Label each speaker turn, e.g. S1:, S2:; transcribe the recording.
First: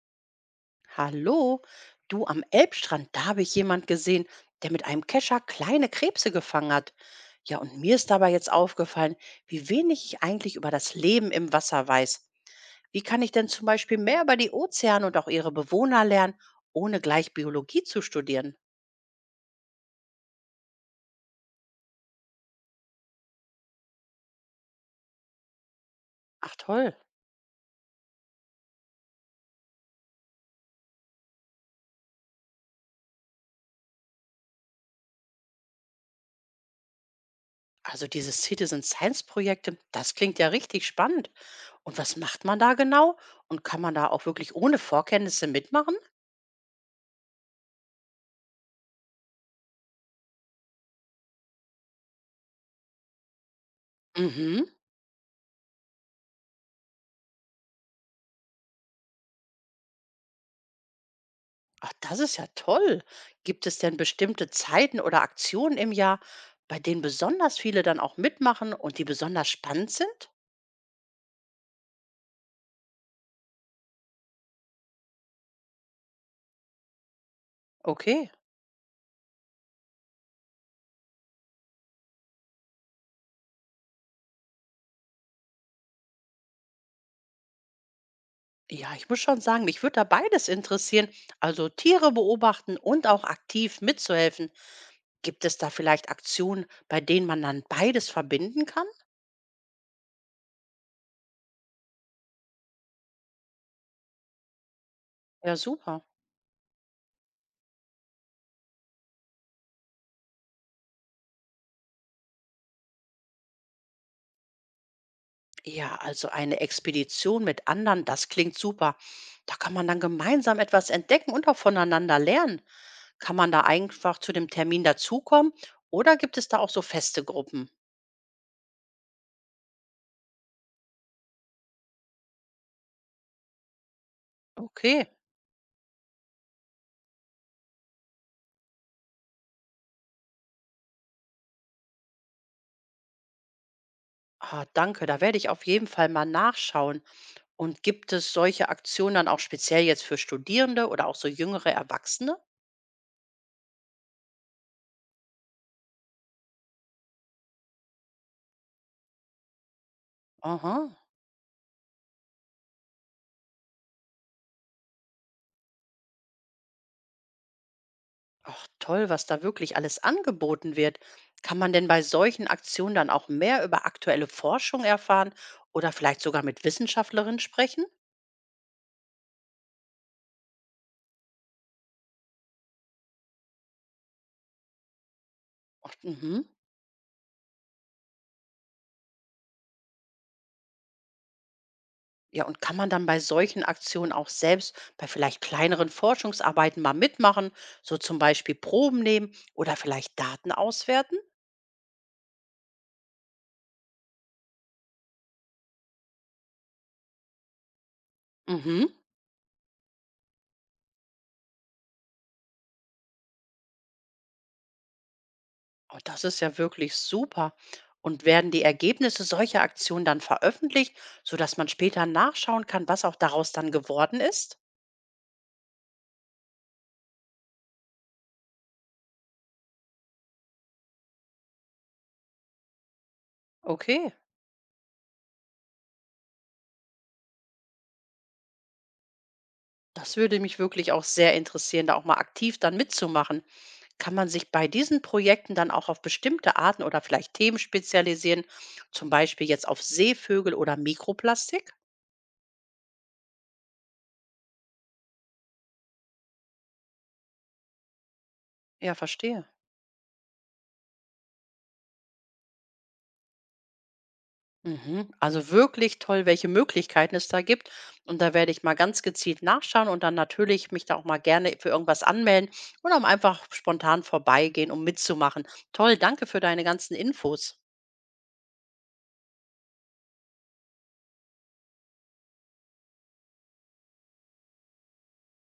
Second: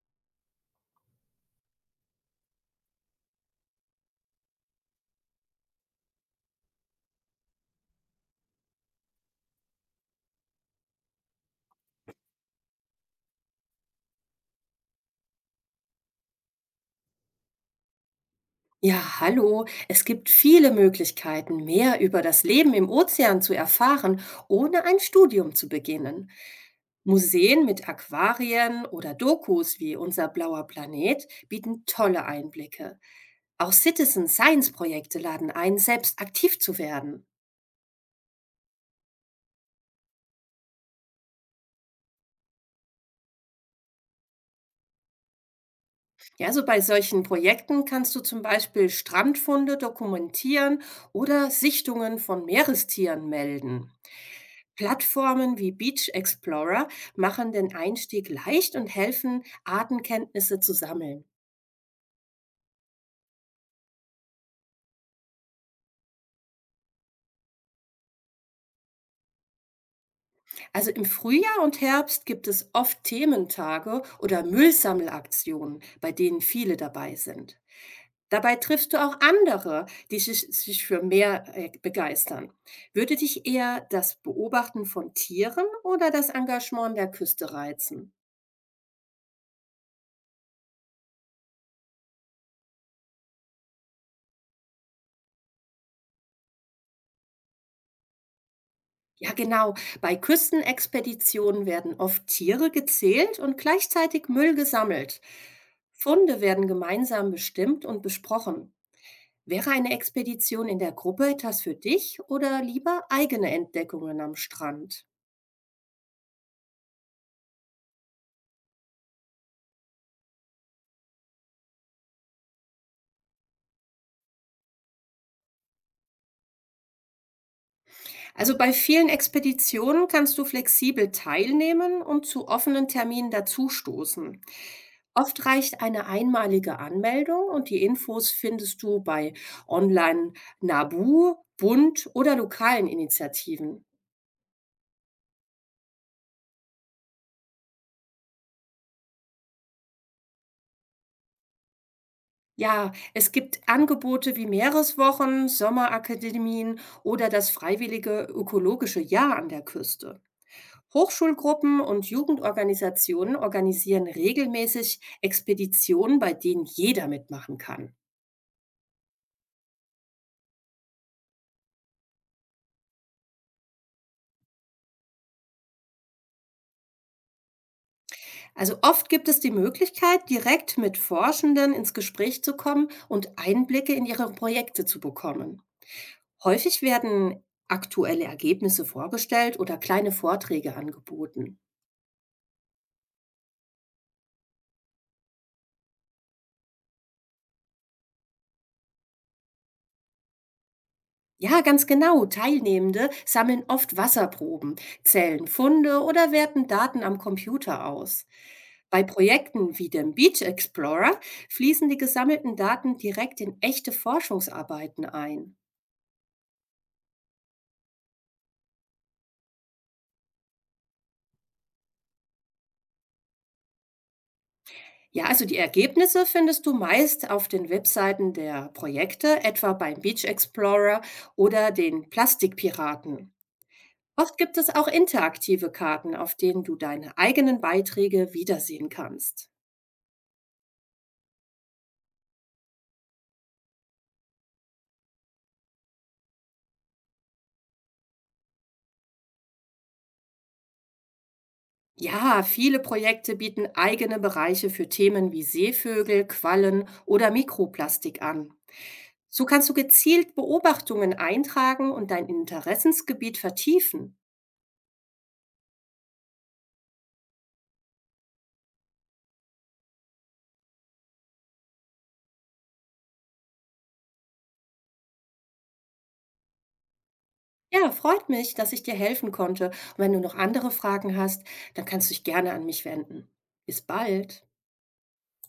S1: Hallo, du am Elbstrand, da habe ich jemand gesehen, der mit einem Kescher kleine Krebse gefangen hat. Ja, und mir ist dabei jetzt aufgefallen, wie wenig ich eigentlich über das Leben im Wasser weiß. Wie kann ich denn zum Beispiel mehr über die Ozeane und auch ihre Bewohner lernen, ohne gleich Biologie zu studieren?
S2: Ja, hallo. Es gibt viele Möglichkeiten, mehr über das Leben im Ozean zu erfahren, ohne ein Studium zu beginnen.
S1: Ach toll.
S2: Museen mit Aquarien oder Dokus wie Unser blauer Planet bieten tolle Einblicke. Auch Citizen Science Projekte laden ein, selbst aktiv zu werden.
S1: Also dieses Citizen Science Projekte, das klingt ja richtig spannend. Und was macht man da genau? Und kann man da auch wirklich ohne Vorkenntnisse mitmachen?
S2: Ja, so bei solchen Projekten kannst du zum Beispiel Strandfunde dokumentieren oder Sichtungen von Meerestieren melden.
S1: Mhm.
S2: Plattformen wie Beach Explorer machen den Einstieg leicht und helfen, Artenkenntnisse zu sammeln.
S1: Ach, das ist ja toll. Gibt es denn bestimmte Zeiten oder Aktionen im Jahr, bei denen besonders viele dann auch mitmachen und die besonders spannend sind?
S2: Also im Frühjahr und Herbst gibt es oft Thementage oder Müllsammelaktionen, bei denen viele dabei sind.
S1: Okay.
S2: Dabei triffst du auch andere, die sich für mehr begeistern. Würde dich eher das Beobachten von Tieren oder das Engagement an der Küste reizen?
S1: Ja, ich muss schon sagen, mich würde da beides interessieren. Also Tiere beobachten und auch aktiv mitzuhelfen. Gibt es da vielleicht Aktionen, bei denen man dann beides verbinden kann?
S2: Ja, genau. Bei Küstenexpeditionen werden oft Tiere gezählt und gleichzeitig Müll gesammelt.
S1: Ja, super.
S2: Funde werden gemeinsam bestimmt und besprochen. Wäre eine Expedition in der Gruppe etwas für dich oder lieber eigene Entdeckungen am Strand?
S1: Ja, also eine Expedition mit anderen, das klingt super. Da kann man dann gemeinsam etwas entdecken und auch voneinander lernen. Kann man da einfach zu dem Termin dazukommen oder gibt es da auch so feste Gruppen?
S2: Also bei vielen Expeditionen kannst du flexibel teilnehmen und zu offenen Terminen dazustoßen.
S1: Okay,
S2: Oft reicht eine einmalige Anmeldung und die Infos findest du bei Online Nabu, Bund oder lokalen Initiativen.
S1: ah, danke, da werde ich auf jeden Fall mal nachschauen. Und gibt es solche Aktionen dann auch speziell jetzt für Studierende oder auch so jüngere Erwachsene?
S2: Ja, es gibt Angebote wie Meereswochen, Sommerakademien oder das freiwillige ökologische Jahr an der Küste.
S1: Aha.
S2: Hochschulgruppen und Jugendorganisationen organisieren regelmäßig Expeditionen, bei denen jeder mitmachen kann.
S1: Ach toll, was da wirklich alles angeboten wird. Kann man denn bei solchen Aktionen dann auch mehr über aktuelle Forschung erfahren oder vielleicht sogar mit Wissenschaftlerinnen sprechen?
S2: Also oft gibt es die Möglichkeit, direkt mit Forschenden ins Gespräch zu kommen und Einblicke in ihre Projekte zu bekommen.
S1: Mhm.
S2: Häufig werden aktuelle Ergebnisse vorgestellt oder kleine Vorträge angeboten.
S1: Ja, und kann man dann bei solchen Aktionen auch selbst bei vielleicht kleineren Forschungsarbeiten mal mitmachen, so zum Beispiel Proben nehmen oder vielleicht Daten auswerten?
S2: Ja, ganz genau. Teilnehmende sammeln oft Wasserproben, zählen Funde oder werten Daten am Computer aus.
S1: Mhm.
S2: Bei Projekten wie dem Beach Explorer fließen die gesammelten Daten direkt in echte Forschungsarbeiten ein.
S1: Oh, das ist ja wirklich super. Und werden die Ergebnisse solcher Aktionen dann veröffentlicht, sodass man später nachschauen kann, was auch daraus dann geworden ist?
S2: Ja, also die Ergebnisse findest du meist auf den Webseiten der Projekte, etwa beim Beach Explorer oder den Plastikpiraten.
S1: Okay.
S2: Oft gibt es auch interaktive Karten, auf denen du deine eigenen Beiträge wiedersehen kannst.
S1: Das würde mich wirklich auch sehr interessieren, da auch mal aktiv dann mitzumachen. Kann man sich bei diesen Projekten dann auch auf bestimmte Arten oder vielleicht Themen spezialisieren, zum Beispiel jetzt auf Seevögel oder Mikroplastik?
S2: Ja, viele Projekte bieten eigene Bereiche für Themen wie Seevögel, Quallen oder Mikroplastik an.
S1: Ja,
S2: So
S1: verstehe.
S2: kannst du gezielt Beobachtungen eintragen und dein Interessensgebiet vertiefen.
S1: Mhm. Also wirklich toll, welche Möglichkeiten es da gibt. Und da werde ich mal ganz gezielt nachschauen und dann natürlich mich da auch mal gerne für irgendwas anmelden oder auch einfach spontan vorbeigehen, um mitzumachen. Toll, danke für deine ganzen Infos.
S2: Ja, freut mich, dass ich dir helfen konnte. Und wenn du noch andere Fragen hast, dann kannst du dich gerne an mich wenden. Bis bald.